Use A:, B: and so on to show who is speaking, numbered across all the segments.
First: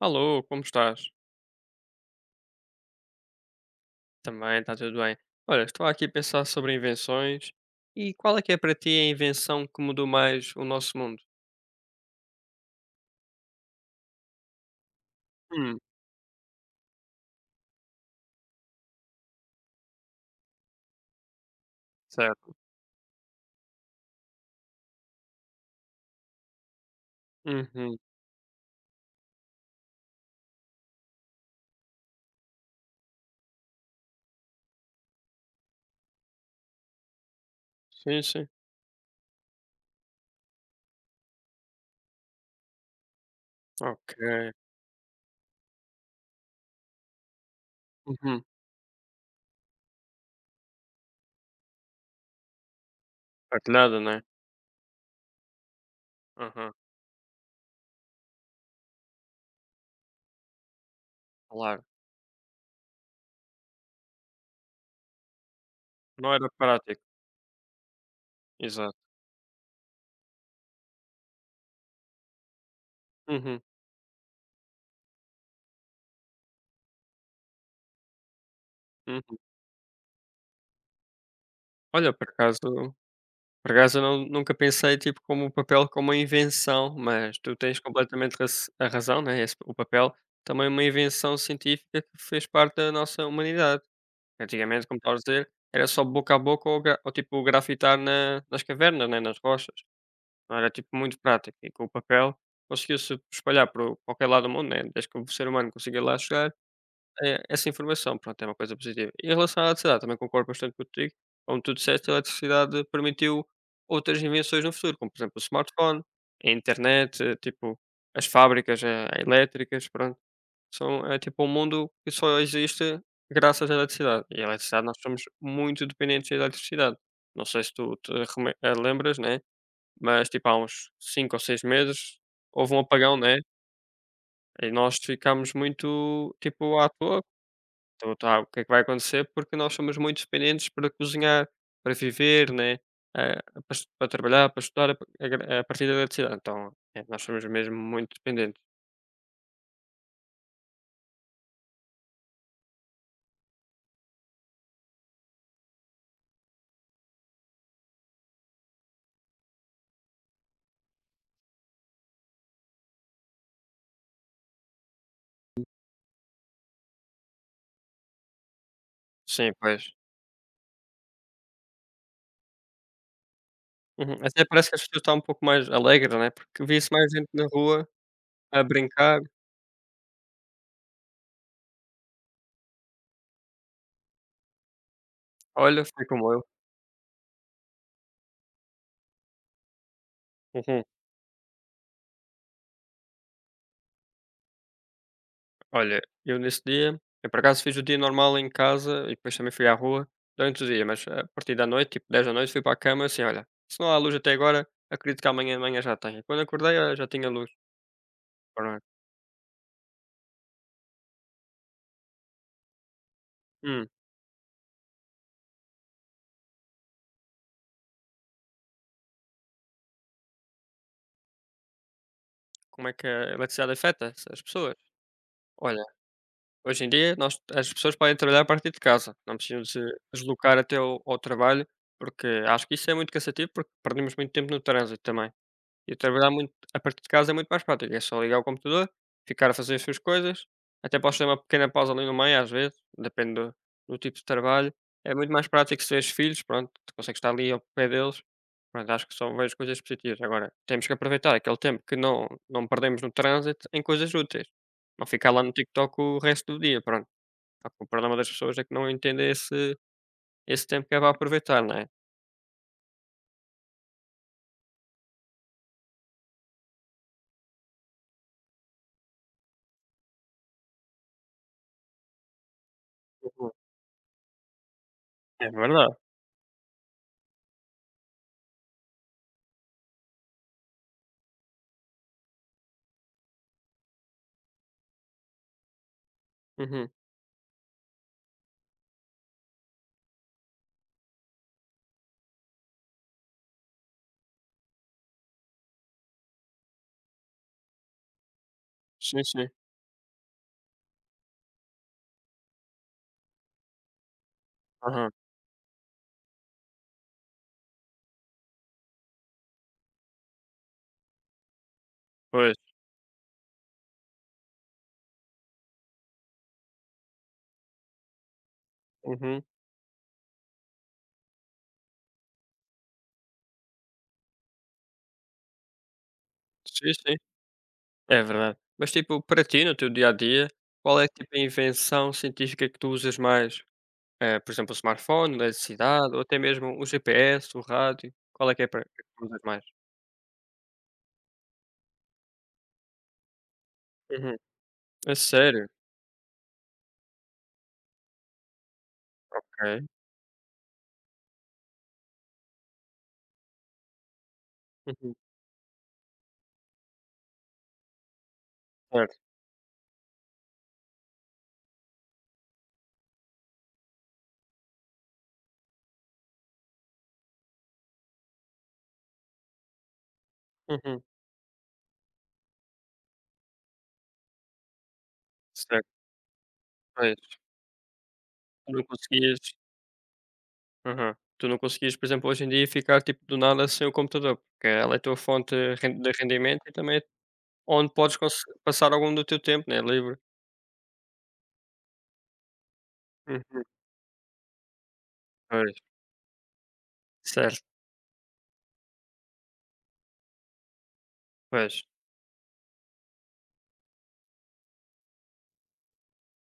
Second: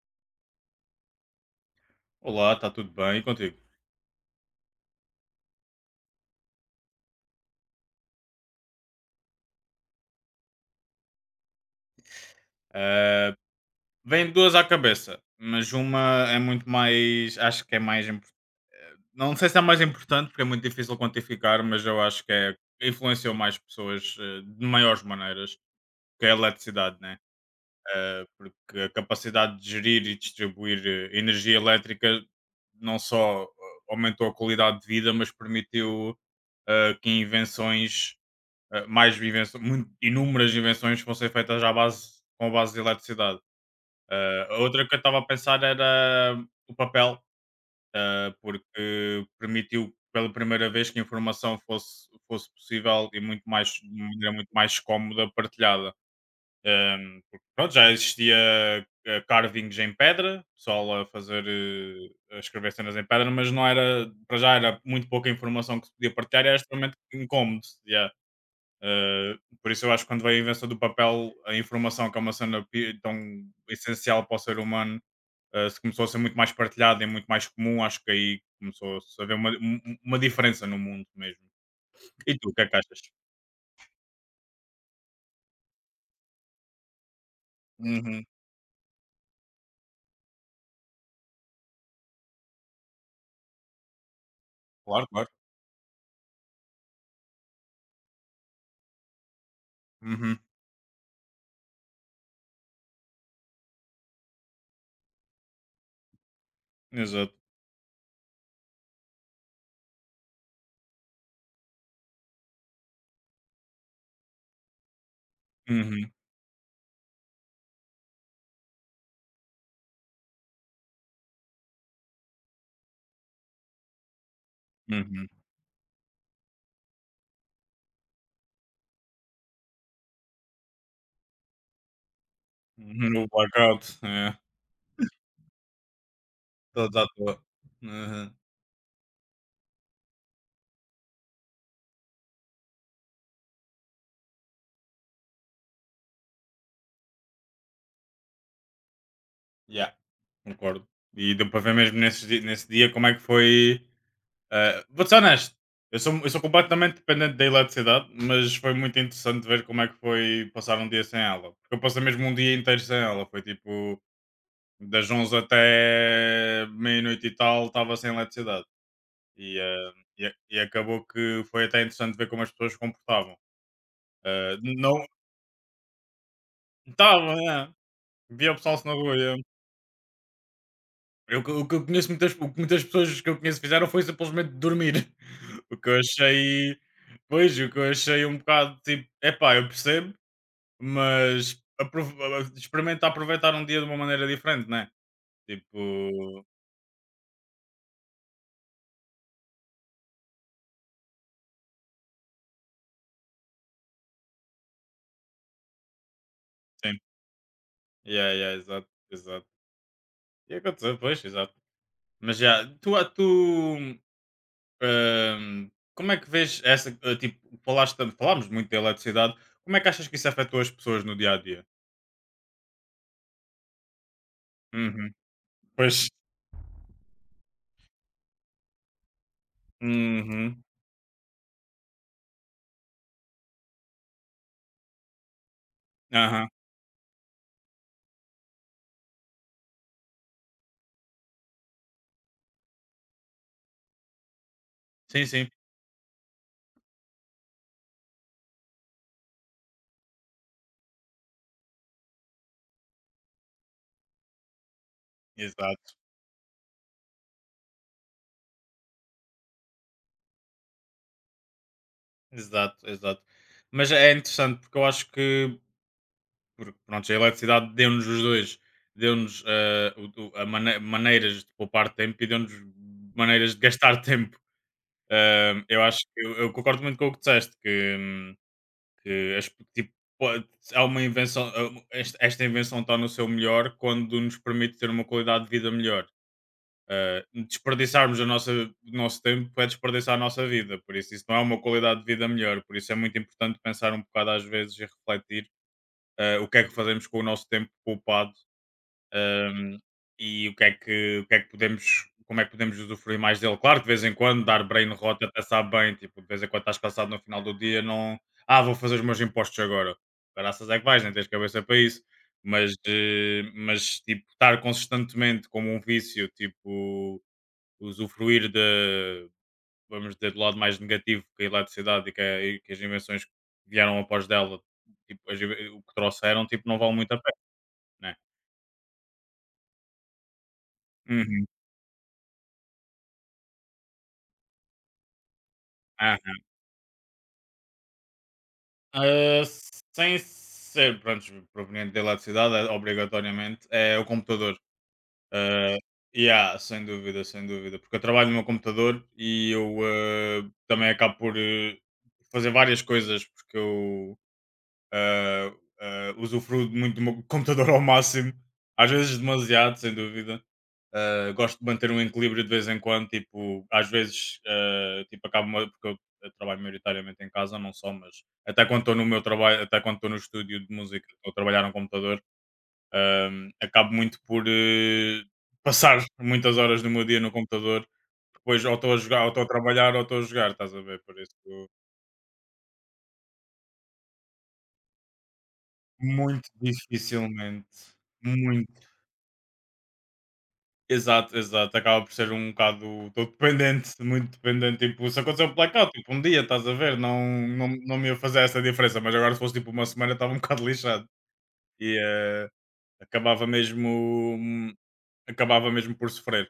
A: Alô, como estás?
B: Olá, está tudo bem? E contigo?
A: Também, está tudo bem. Olha, estou aqui a pensar sobre invenções. E qual é que é para ti a invenção que mudou mais o nosso mundo?
B: Eh, vem duas à cabeça, mas
A: Hum,
B: uma é muito mais. Acho que é mais. Não sei se é mais importante, porque é muito difícil quantificar, mas eu acho que
A: certo.
B: é, influenciou mais pessoas, de maiores maneiras, que é a eletricidade, né?
A: Uhum.
B: Porque a capacidade de gerir e distribuir energia elétrica não só aumentou a qualidade de vida, mas permitiu que invenções,
A: Sim, sim.
B: mais invenções, inúmeras invenções que vão ser feitas à base, com a base de eletricidade.
A: Ok.
B: A outra que eu estava a pensar era o papel,
A: Uhum.
B: porque permitiu pela primeira vez que a informação fosse possível e muito mais, de
A: Partilhada, né?
B: maneira muito mais cómoda partilhada.
A: Aham,
B: Eh, porque, pronto, já existia carvings em pedra, pessoal a fazer,
A: claro.
B: a escrever cenas em pedra, mas não era, para já era muito pouca informação que se podia
A: Não
B: partilhar
A: era
B: e era extremamente
A: prático.
B: incómodo.
A: Exato.
B: Uh, por isso eu acho que quando veio a invenção do papel, a informação que é uma cena tão
A: Uhum,
B: essencial para o ser humano, se começou a ser muito mais partilhada e muito mais comum, acho que aí começou a haver
A: uhum.
B: uma diferença no mundo mesmo.
A: Olha, por
B: E tu, o que é que
A: acaso,
B: achas?
A: por acaso eu não, nunca pensei tipo como o papel como uma invenção, mas tu tens
B: Uhum.
A: completamente a razão, né? O papel também é uma invenção científica que fez parte da nossa humanidade. Antigamente, como
B: Claro,
A: estavas
B: claro.
A: a dizer, era só boca a boca ou, ou tipo grafitar nas cavernas, né, nas rochas.
B: Uhum.
A: Não era tipo muito prático. E com o papel conseguiu-se espalhar para qualquer lado do mundo, né? Desde que o ser humano consiga lá chegar,
B: Exato.
A: é, essa informação pronto, é uma coisa positiva. E em relação à eletricidade, também concordo bastante contigo. Como tu disseste, a eletricidade permitiu outras invenções no futuro, como por exemplo o smartphone,
B: Uhum.
A: a internet, tipo as fábricas elétricas, pronto. São É tipo um mundo que só existe graças à eletricidade, e a eletricidade nós somos
B: Uhum.
A: muito dependentes da eletricidade. Não sei se tu te lembras, né, mas tipo há uns 5 ou 6 meses houve um apagão,
B: Uhum. O
A: né,
B: blackout, é.
A: e nós ficámos muito tipo à
B: Todos à
A: toa,
B: toa.
A: então
B: Uhum.
A: tá, o que é que vai acontecer? Porque nós somos muito dependentes para cozinhar, para viver, né, para es para trabalhar, para estudar a pa a gra a partir da eletricidade, então, é, nós somos mesmo muito dependentes.
B: Yeah, concordo. E deu para ver mesmo nesse dia como é que foi. Vou-te ser honesto, eu sou completamente dependente da eletricidade, mas foi muito interessante ver como é que foi passar um dia sem ela. Porque eu passei mesmo um dia inteiro sem ela, foi tipo das 11 até meia-noite e tal, estava sem eletricidade.
A: Sim,
B: E,
A: pois.
B: eh, e acabou que foi até interessante ver como as pessoas se comportavam.
A: Uhum. Até
B: Eh,
A: parece que as pessoas
B: não
A: estão um pouco mais alegres, né, porque via-se mais gente
B: estava,
A: na
B: né?
A: rua
B: Via o
A: a
B: pessoal se na rua.
A: brincar.
B: É. O que muitas pessoas que eu conheço fizeram foi simplesmente dormir. O
A: Olha,
B: que eu
A: foi como eu.
B: achei. Pois, o que eu achei um bocado tipo. Epá, eu percebo,
A: Uhum.
B: mas experimenta aproveitar um dia de uma maneira diferente, né?
A: Olha, eu
B: Tipo.
A: nesse dia eu por acaso fiz o dia normal em casa e depois também fui à rua durante o dia, mas a partir da noite, tipo 10 da noite, fui para a cama assim: "Olha, se não há luz até agora, acredito que amanhã de manhã já tenha". Quando acordei, olha,
B: Sim.
A: já tinha luz.
B: Yeah, yeah,
A: Pronto.
B: exato, exato. E aconteceu, pois, exato. Mas já, tu. Ah, tu
A: Hum,
B: como é que vês essa. Tipo, falámos muito da eletricidade. Como é que achas que isso afetou as pessoas no dia a dia?
A: como é que a eletricidade afeta as pessoas?
B: Uhum.
A: Olha,
B: Pois.
A: hoje em dia, nós as pessoas podem trabalhar a partir de casa, não precisam se deslocar
B: Uhum.
A: até ao trabalho, porque acho que isso é muito cansativo, porque perdemos muito tempo no trânsito também. E trabalhar
B: Aham.
A: muito a partir de casa é muito mais prático, é só ligar o computador, ficar a fazer as suas coisas, até posso ter uma pequena pausa ali no meio às vezes, depende do tipo de trabalho. É
B: Sim,
A: muito mais
B: sim,
A: prático se tens filhos, pronto, tu consegues estar ali ao pé deles. Pronto, acho que são várias coisas positivas. Agora, temos que aproveitar aquele tempo que não perdemos no trânsito em coisas úteis. Não ficar lá no TikTok
B: exato,
A: o resto do dia, pronto. Só que o problema das pessoas é que não entendem esse tempo que é para aproveitar, não é?
B: exato, exato. Mas é interessante porque eu acho que porque, pronto, a eletricidade deu-nos os dois, deu-nos maneiras de poupar tempo e deu-nos
A: Uhum.
B: maneiras de gastar tempo.
A: É
B: Eu
A: verdade.
B: acho que eu concordo muito com o que disseste, que tipo, há uma invenção, esta invenção está no seu melhor quando nos permite ter uma qualidade de vida melhor.
A: Uhum.
B: Desperdiçarmos a nossa, o nosso tempo é desperdiçar a nossa vida, por isso isso não é uma qualidade de vida melhor, por isso é muito importante pensar um bocado às vezes e refletir o que é que fazemos com o nosso tempo poupado,
A: Sim, sim.
B: um, e o que, é que, o que é que podemos, como é que podemos usufruir mais dele. Claro que de vez em quando dar brain
A: Aham.
B: rot até sabe bem, tipo, de vez em quando estás cansado no final do dia, não, vou fazer os meus impostos agora. Graças é que vais, nem tens cabeça para isso.
A: Pois.
B: Mas, mas tipo, estar consistentemente como um vício, tipo, usufruir de,
A: Uhum.
B: vamos dizer, do lado mais negativo que a eletricidade e que, e que as invenções que vieram após dela, tipo, o que trouxeram, tipo, não
A: Sim,
B: vale muito
A: sim,
B: a pena, né?
A: é verdade. Mas, tipo, para ti, no teu dia a dia, qual é tipo a
B: Uhum.
A: invenção científica que tu usas mais? Por exemplo, o smartphone, eletricidade
B: Ah,
A: ou até mesmo o GPS, o rádio? Qual é que é para que tu usas
B: ah,
A: mais?
B: sem ser pronto, proveniente da eletricidade, é, obrigatoriamente, é o
A: Uhum.
B: computador.
A: A sério?
B: Ah, yeah, sem dúvida, sem dúvida. Porque eu trabalho no meu computador e eu
A: Ok.
B: também acabo por fazer várias coisas, porque eu
A: Uhum.
B: ah, usufruo muito do meu computador ao máximo, às
A: Certo.
B: vezes demasiado, sem dúvida. Gosto de manter um equilíbrio de vez em quando, tipo, às vezes, tipo, acabo, porque eu trabalho maioritariamente em casa, não só, mas até quando estou no meu trabalho, até quando estou no estúdio de
A: Uhum.
B: música, estou a trabalhar no computador, acabo muito por
A: Certo.
B: passar muitas horas do meu dia
A: Pois.
B: no computador, depois
A: Tu
B: ou
A: não
B: estou a jogar, ou
A: conseguias
B: estou a trabalhar, ou estou a jogar, estás a ver?
A: Aham.
B: Por isso,
A: Tu não conseguias, por exemplo, hoje em dia ficar tipo do nada sem o computador, porque ela é a tua fonte de
B: muito
A: rendimento e também é
B: dificilmente,
A: onde podes
B: muito
A: passar algum do teu tempo, né? Livre.
B: exato, exato. Acaba por ser um bocado. Estou
A: Uhum.
B: dependente, muito dependente. Tipo, se aconteceu um
A: Pois.
B: blackout, tipo, um dia, estás a ver? Não,
A: Certo.
B: não, não me ia fazer essa diferença, mas agora se fosse tipo uma semana, estava um bocado lixado.
A: Pois.
B: E acabava mesmo. Acabava mesmo por sofrer.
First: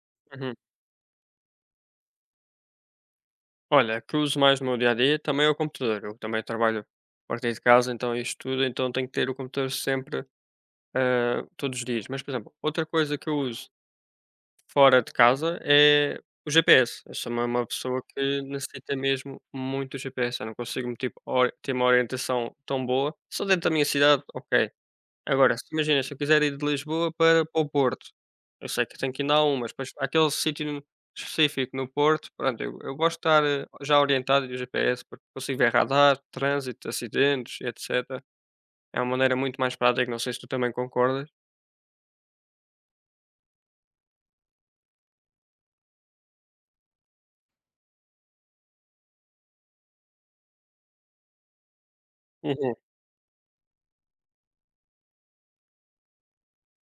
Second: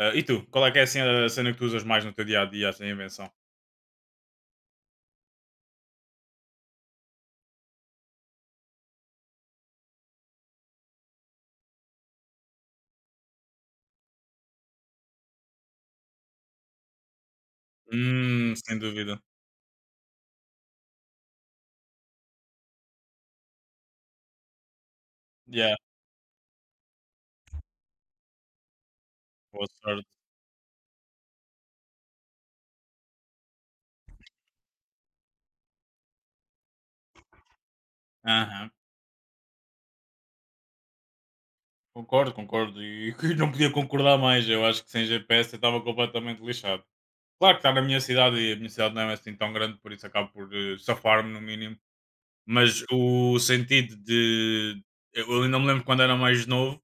B: E tu?
A: Uhum.
B: Qual é que é assim, a cena que tu usas mais no teu dia a dia, assim, a invenção?
A: Olha, o que eu uso mais no meu dia a dia também é o computador. Eu também trabalho a partir de casa, então isto tudo, então tenho que ter o computador sempre, todos os dias. Mas, por exemplo, outra coisa que eu uso fora de casa é o GPS. Eu sou uma pessoa que
B: Sem
A: necessita
B: dúvida.
A: mesmo muito do GPS. Eu não consigo tipo, ter uma orientação tão boa. Só dentro da minha cidade, ok. Agora, se
B: Yeah,
A: imagina, se eu quiser ir de Lisboa para o Porto, eu sei que tenho que ir na um,
B: boa
A: mas depois
B: sorte.
A: aquele sítio específico no Porto, pronto, eu gosto de estar, já orientado do GPS, porque consigo ver radar, trânsito, acidentes, e etcétera.
B: Aham.
A: É uma maneira muito mais prática, não sei se tu também concordas.
B: Concordo, concordo. E não podia concordar mais. Eu acho que sem GPS eu estava completamente lixado. Claro que está na minha cidade e a minha cidade não é assim tão grande, por isso acabo por safar-me no mínimo.
A: Uhum,
B: Mas o sentido de. Eu ainda me lembro quando era mais novo,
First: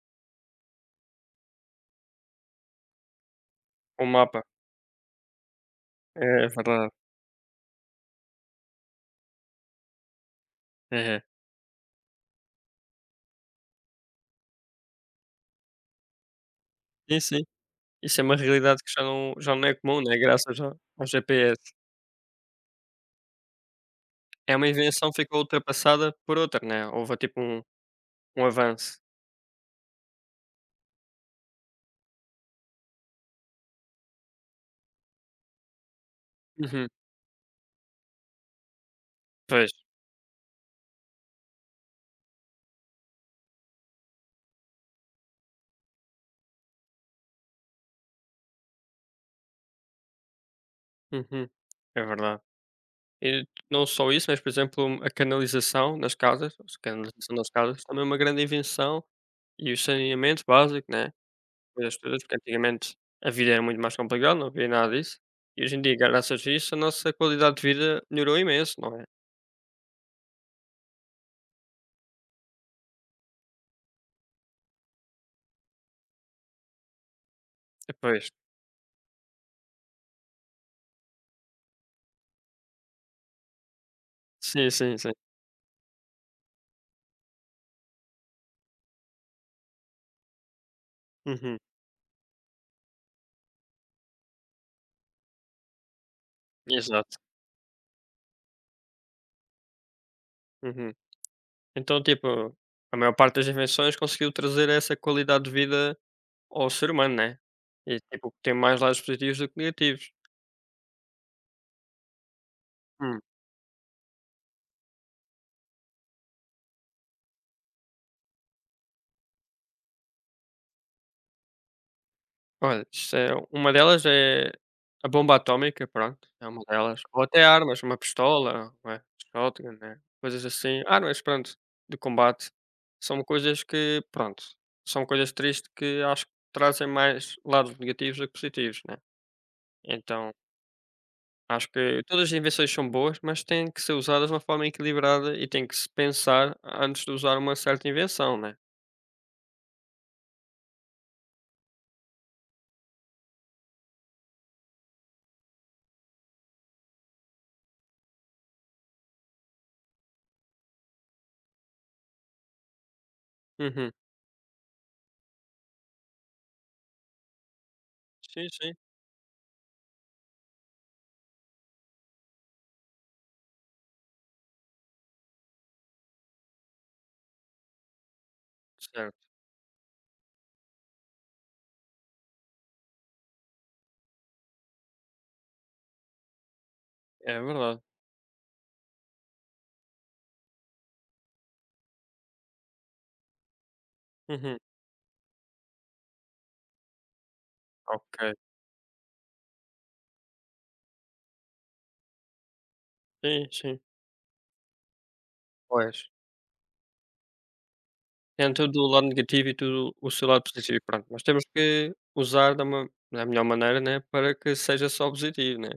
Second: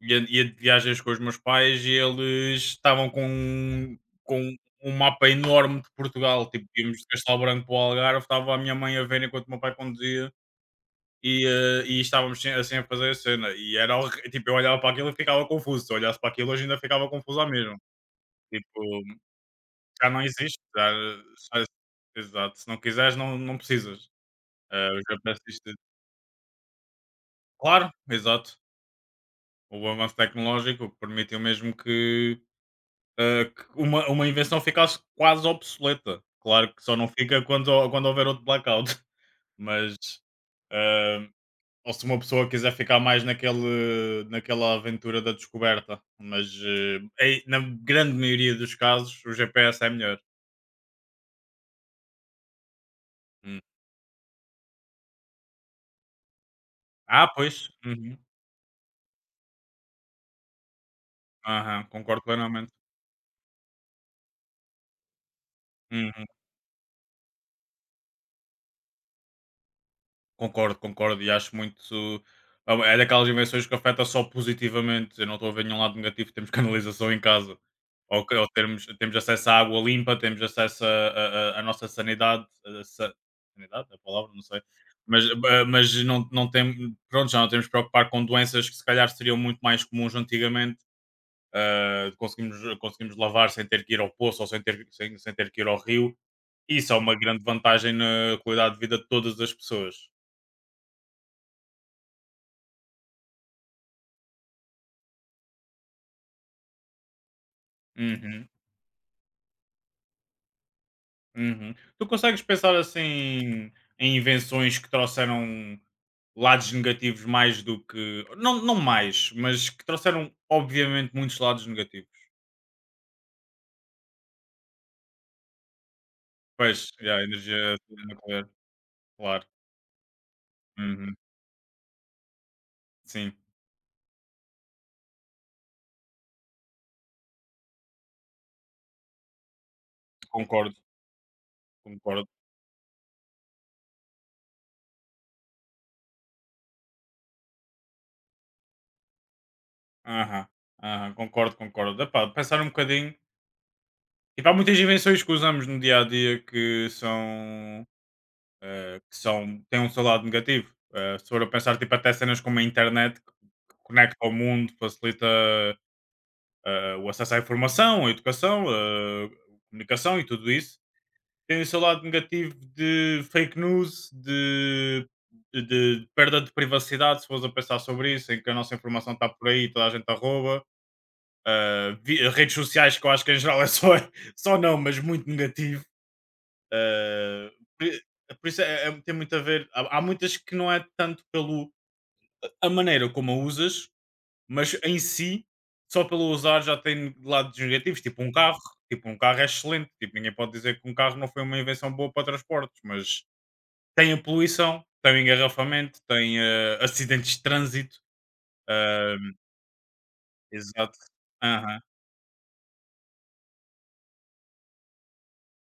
B: ia de viagens com os meus pais e eles estavam
A: o mapa.
B: com um mapa enorme de
A: É
B: Portugal. Tipo,
A: verdade.
B: íamos de Castelo Branco para o Algarve, estava a minha mãe a ver enquanto o meu pai conduzia
A: Aham.
B: e, e estávamos assim a fazer a cena. E era tipo, eu olhava para aquilo e ficava confuso. Se eu olhasse para aquilo hoje ainda ficava
A: Sim, sim.
B: confuso à mesma.
A: Isso é uma
B: Tipo.
A: realidade que já não é comum,
B: Já
A: né,
B: não
A: graças
B: existe,
A: ao
B: já
A: ao
B: já
A: GPS.
B: exato, se não quiseres não não precisas.
A: É uma
B: Os
A: invenção que ficou
B: APS
A: ultrapassada por outra, né, houve, tipo, um
B: claro,
A: um
B: exato.
A: avanço.
B: O avanço tecnológico permitiu mesmo que, que uma invenção ficasse quase obsoleta. Claro que
A: Uhum.
B: só não fica quando houver outro blackout,
A: Pois.
B: mas, ah, ou se uma pessoa quiser ficar mais naquele naquela aventura da descoberta, mas, ei, na grande maioria dos casos o GPS é melhor.
A: Uhum. É verdade. E
B: Hum.
A: não só isso, mas, por exemplo, a canalização nas casas, a
B: Ah,
A: canalização das
B: pois.
A: casas também é
B: Uhum.
A: uma grande invenção e o saneamento básico, né,
B: Aham,
A: coisas
B: concordo
A: todas, porque
B: plenamente.
A: antigamente a vida era muito mais complicada, não havia nada disso. E hoje em dia,
B: Uhum,
A: graças a isso, a nossa qualidade de vida melhorou imenso, não é?
B: concordo, concordo e acho muito é daquelas invenções que afeta só positivamente, eu não estou a ver nenhum lado negativo, temos canalização em casa,
A: Pois.
B: ou que ou termos temos acesso à água limpa, temos acesso a à nossa sanidade, a sa sanidade é a palavra? Não sei,
A: Sim, sim, sim.
B: mas ba mas não não tem pronto, já não temos de preocupar com doenças que se calhar seriam muito mais comuns antigamente,
A: Uhum.
B: conseguimos lavar sem ter que ir ao poço ou sem ter que ir ao rio, isso é uma
A: Exato.
B: grande vantagem na qualidade de vida de todas as pessoas.
A: Uhum. Então, tipo, a maior parte das invenções conseguiu trazer essa qualidade de vida ao ser humano, né? E tipo,
B: Uhum,
A: tem mais lados positivos do que negativos.
B: uhum. Tu consegues pensar
A: Hum.
B: assim em invenções que trouxeram lados negativos mais do que. Não, não mais, mas que trouxeram, obviamente, muitos lados negativos.
A: Olha, isso é uma delas é a bomba atómica, pronto, é uma
B: Pois,
A: delas.
B: já,
A: Ou
B: a
A: até
B: energia
A: armas, uma
B: nuclear,
A: pistola, não é?
B: claro.
A: Shotgun, né? Coisas assim.
B: Uhum,
A: Armas, pronto, de combate. São
B: sim,
A: coisas que, pronto, são coisas tristes que acho que trazem mais lados negativos do que positivos, né? Então,
B: concordo,
A: acho que
B: concordo.
A: todas as invenções são boas, mas têm que ser usadas de uma forma equilibrada e tem que se pensar antes de usar uma certa invenção, né?
B: Aham, aham, concordo, concordo. Epá, pensar um bocadinho. Tipo, há muitas invenções que usamos no dia a dia que são que são, têm um seu lado negativo. Se for a pensar tipo, até cenas como a internet que
A: Uhum.
B: que conecta ao mundo, facilita o acesso à informação, à
A: Sim,
B: educação,
A: sim.
B: comunicação e tudo isso, tem o seu lado negativo de fake news, de, de perda de privacidade, se fores a pensar sobre isso, em que a nossa informação
A: Certo.
B: está por aí, toda a gente a rouba. Redes sociais que eu acho que em geral é só, só não, mas muito negativo
A: É
B: ah,
A: verdade.
B: por isso é, tem muito a ver. Há, há muitas que não é tanto pelo a maneira como a usas,
A: Uhum.
B: mas em si, só pelo usar já tem lados negativos, tipo um
A: Ok.
B: carro. Tipo, um carro é excelente. Tipo, ninguém pode dizer que um carro não foi uma invenção boa para transportes, mas
A: Sim, sim.
B: tem a poluição, tem o
A: Pois.
B: engarrafamento, tem acidentes de trânsito.
A: Tem tudo o lado
B: ah,
A: negativo e tudo o seu lado positivo,
B: Exato.
A: pronto. Mas temos que usar da melhor maneira, né, para que seja só positivo, né.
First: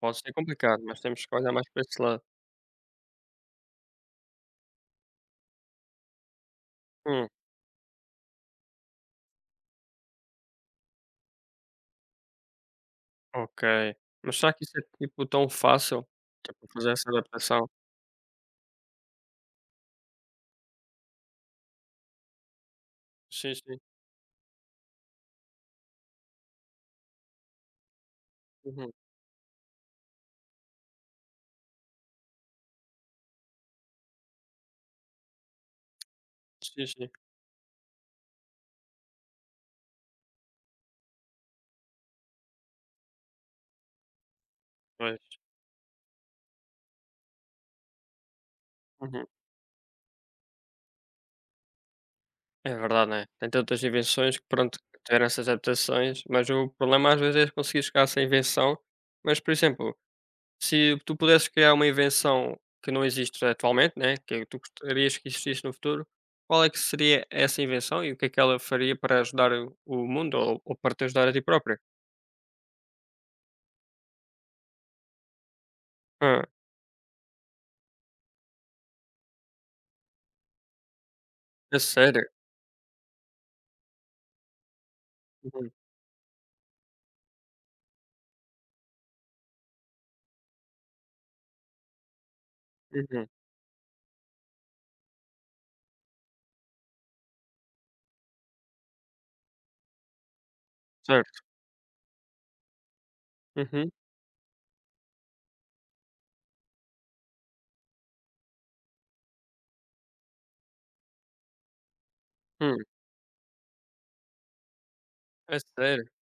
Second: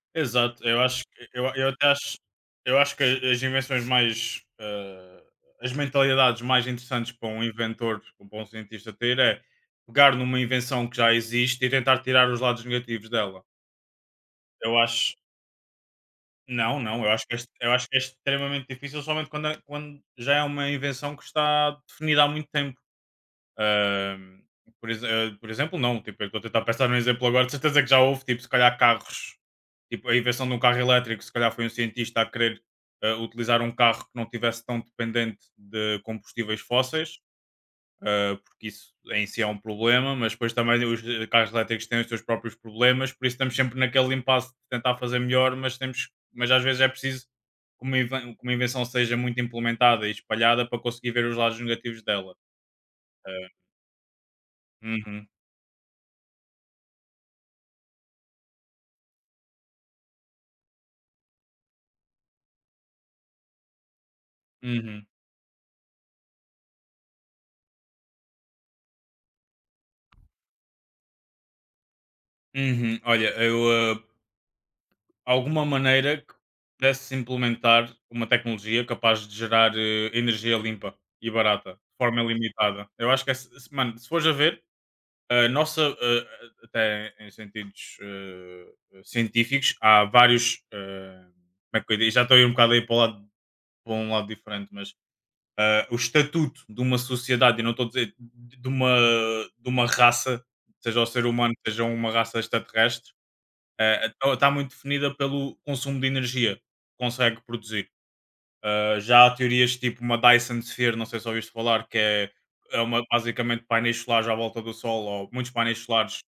A: Pode ser
B: Exato, eu
A: complicado, mas
B: acho
A: temos
B: que
A: que olhar mais para esse lado.
B: eu acho que as invenções mais, as mentalidades mais interessantes
A: Hum,
B: para um inventor, para um cientista ter é pegar numa invenção que já existe e tentar tirar os lados negativos dela.
A: ok. Mas será que isso
B: Eu
A: é,
B: acho
A: tipo, tão fácil? Tipo,
B: não,
A: fazer
B: não,
A: essa
B: eu acho que é ex
A: adaptação?
B: eu acho que é extremamente difícil somente quando é quando já é uma invenção que está definida há muito tempo.
A: Sim, sim.
B: Ahm, por, por exemplo, não. Tipo, eu estou a tentar pensar num exemplo agora. De certeza que já houve, tipo, se calhar
A: Uhum.
B: carros. Tipo, a invenção de um carro elétrico, se calhar foi um cientista a querer utilizar um carro que não tivesse tão dependente de combustíveis
A: Sim, sim.
B: fósseis, porque isso em si é um problema, mas depois também os carros elétricos têm os seus próprios problemas, por isso estamos sempre naquele impasse de tentar fazer
A: Pois.
B: melhor, mas temos, mas às vezes é preciso que uma invenção seja
A: Uhum.
B: muito implementada e espalhada para conseguir ver os lados negativos dela.
A: É verdade, né.
B: Eh,
A: Tem tantas invenções que, pronto, tiveram
B: uhum.
A: essas adaptações, mas o problema às vezes é conseguir chegar a essa invenção. Mas, por exemplo, se tu pudesses criar uma invenção que não existe atualmente, né, que tu
B: Uhum,
A: gostarias que existisse no futuro, qual é que seria essa invenção e o que é que ela faria para ajudar o mundo ou para te ajudar a ti própria?
B: uhum. Olha, eu, alguma maneira que
A: Ah,
B: pudesse implementar uma tecnologia capaz de gerar energia limpa e barata,
A: é
B: de forma
A: sério?
B: ilimitada. Eu acho que, mano, se fores a ver, a
A: Uhum,
B: nossa, até em sentidos científicos, há vários. Como é que eu ia dizer? Já estou a ir um bocado aí para, o
A: uhum,
B: lado, para um lado diferente, mas o estatuto de uma sociedade, e não estou a dizer de uma, de uma raça, seja o ser
A: certo.
B: humano, seja uma raça extraterrestre.
A: Uhum,
B: Está muito definida pelo consumo de energia que consegue produzir. Já há teorias tipo uma Dyson Sphere, não sei se ouviste falar, que é,
A: hum,
B: é uma, basicamente painéis solares à volta do Sol, ou muitos
A: é
B: painéis
A: sério?
B: solares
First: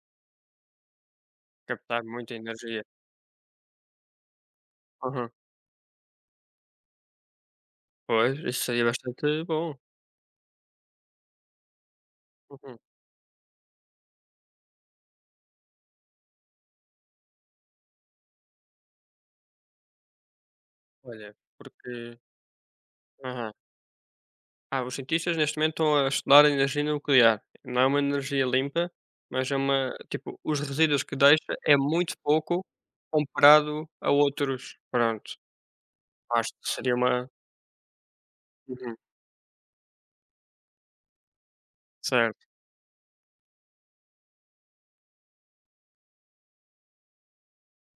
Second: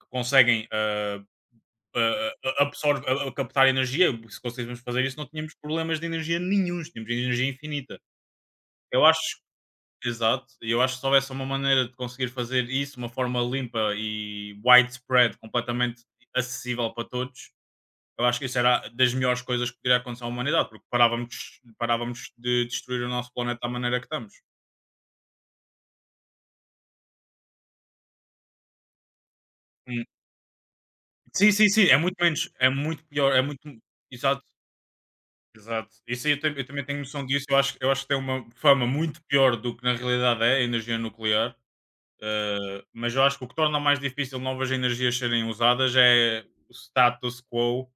B: que conseguem
A: Captar muita energia.
B: absorver, a captar energia. Se conseguíssemos fazer isso, não
A: Aham.
B: tínhamos problemas de energia nenhuns, tínhamos energia infinita.
A: Pois, isso seria
B: Eu acho,
A: bastante bom.
B: exato, e eu acho que se houvesse uma maneira de conseguir fazer
A: Uhum.
B: isso de uma forma limpa e widespread, completamente acessível para todos, eu acho que isso era das melhores coisas que poderia acontecer à humanidade, porque
A: Olha,
B: parávamos,
A: porque.
B: parávamos de destruir o nosso planeta da maneira que estamos.
A: Ah, os cientistas neste momento estão a estudar a energia nuclear. Não é uma energia limpa, mas é uma
B: Hum.
A: tipo, os resíduos que
B: Sim,
A: deixa
B: sim,
A: é
B: sim, é
A: muito
B: muito menos,
A: pouco
B: é muito pior, é muito.
A: comparado a
B: Exato,
A: outros. Pronto,
B: exato. Isso aí eu,
A: acho
B: eu
A: que
B: também
A: seria
B: tenho noção
A: uma
B: disso. Eu acho que tem uma fama
A: Uhum,
B: muito pior do que na realidade é a energia nuclear.
A: certo,
B: Mas eu acho que o que torna mais difícil novas energias serem usadas é o status quo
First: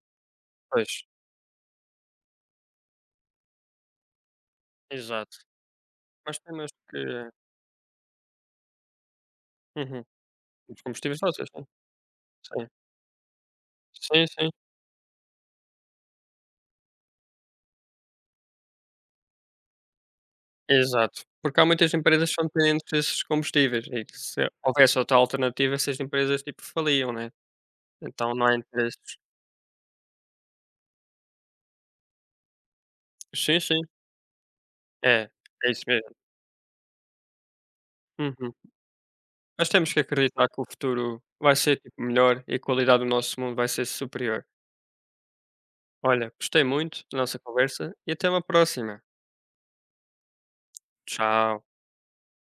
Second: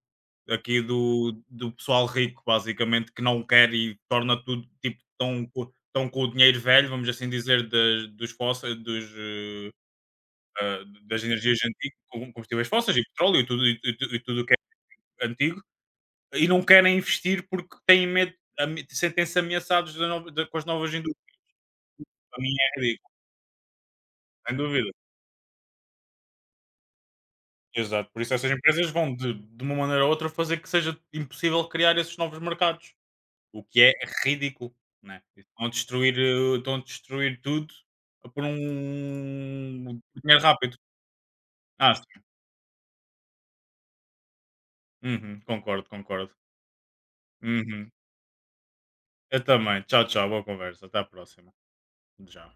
B: aqui
A: pois,
B: do pessoal rico, basicamente, que não quer e torna tudo tipo
A: exato.
B: tão, tão com o
A: Mas
B: dinheiro
A: temos
B: velho,
A: que
B: vamos assim dizer, das, dos fósseis, dos,
A: uhum, os combustíveis
B: das
A: fósseis,
B: energias
A: né?
B: antigas, com
A: Sim.
B: combustíveis fósseis e petróleo e tudo, e, e
A: Sim,
B: tudo o
A: sim,
B: que é antigo, e não querem investir porque têm medo, sentem-se ameaçados com as novas
A: exato.
B: indústrias.
A: Porque há muitas empresas que
B: Para
A: são
B: mim é
A: dependentes
B: ridículo,
A: desses combustíveis e que se
B: sem dúvida.
A: houvesse outra alternativa, essas empresas tipo faliam, né?
B: Exato, por isso
A: Então não
B: essas
A: há
B: empresas
A: interesses.
B: vão de uma maneira ou outra fazer que seja impossível criar esses novos mercados,
A: Sim,
B: o
A: sim,
B: que é ridículo, né?
A: é,
B: Estão a
A: é isso mesmo.
B: destruir, estão a destruir tudo por
A: Uhum. Nós temos que
B: um dinheiro
A: acreditar que o
B: rápido.
A: futuro vai ser
B: Ah,
A: tipo
B: sim.
A: melhor e a qualidade do nosso mundo vai ser superior.
B: Uhum, concordo,
A: Olha,
B: concordo.
A: gostei muito da nossa
B: Uhum.
A: conversa e até uma próxima.
B: Eu também. Tchau, tchau, boa conversa. Até à próxima.
A: Tchau.
B: Já.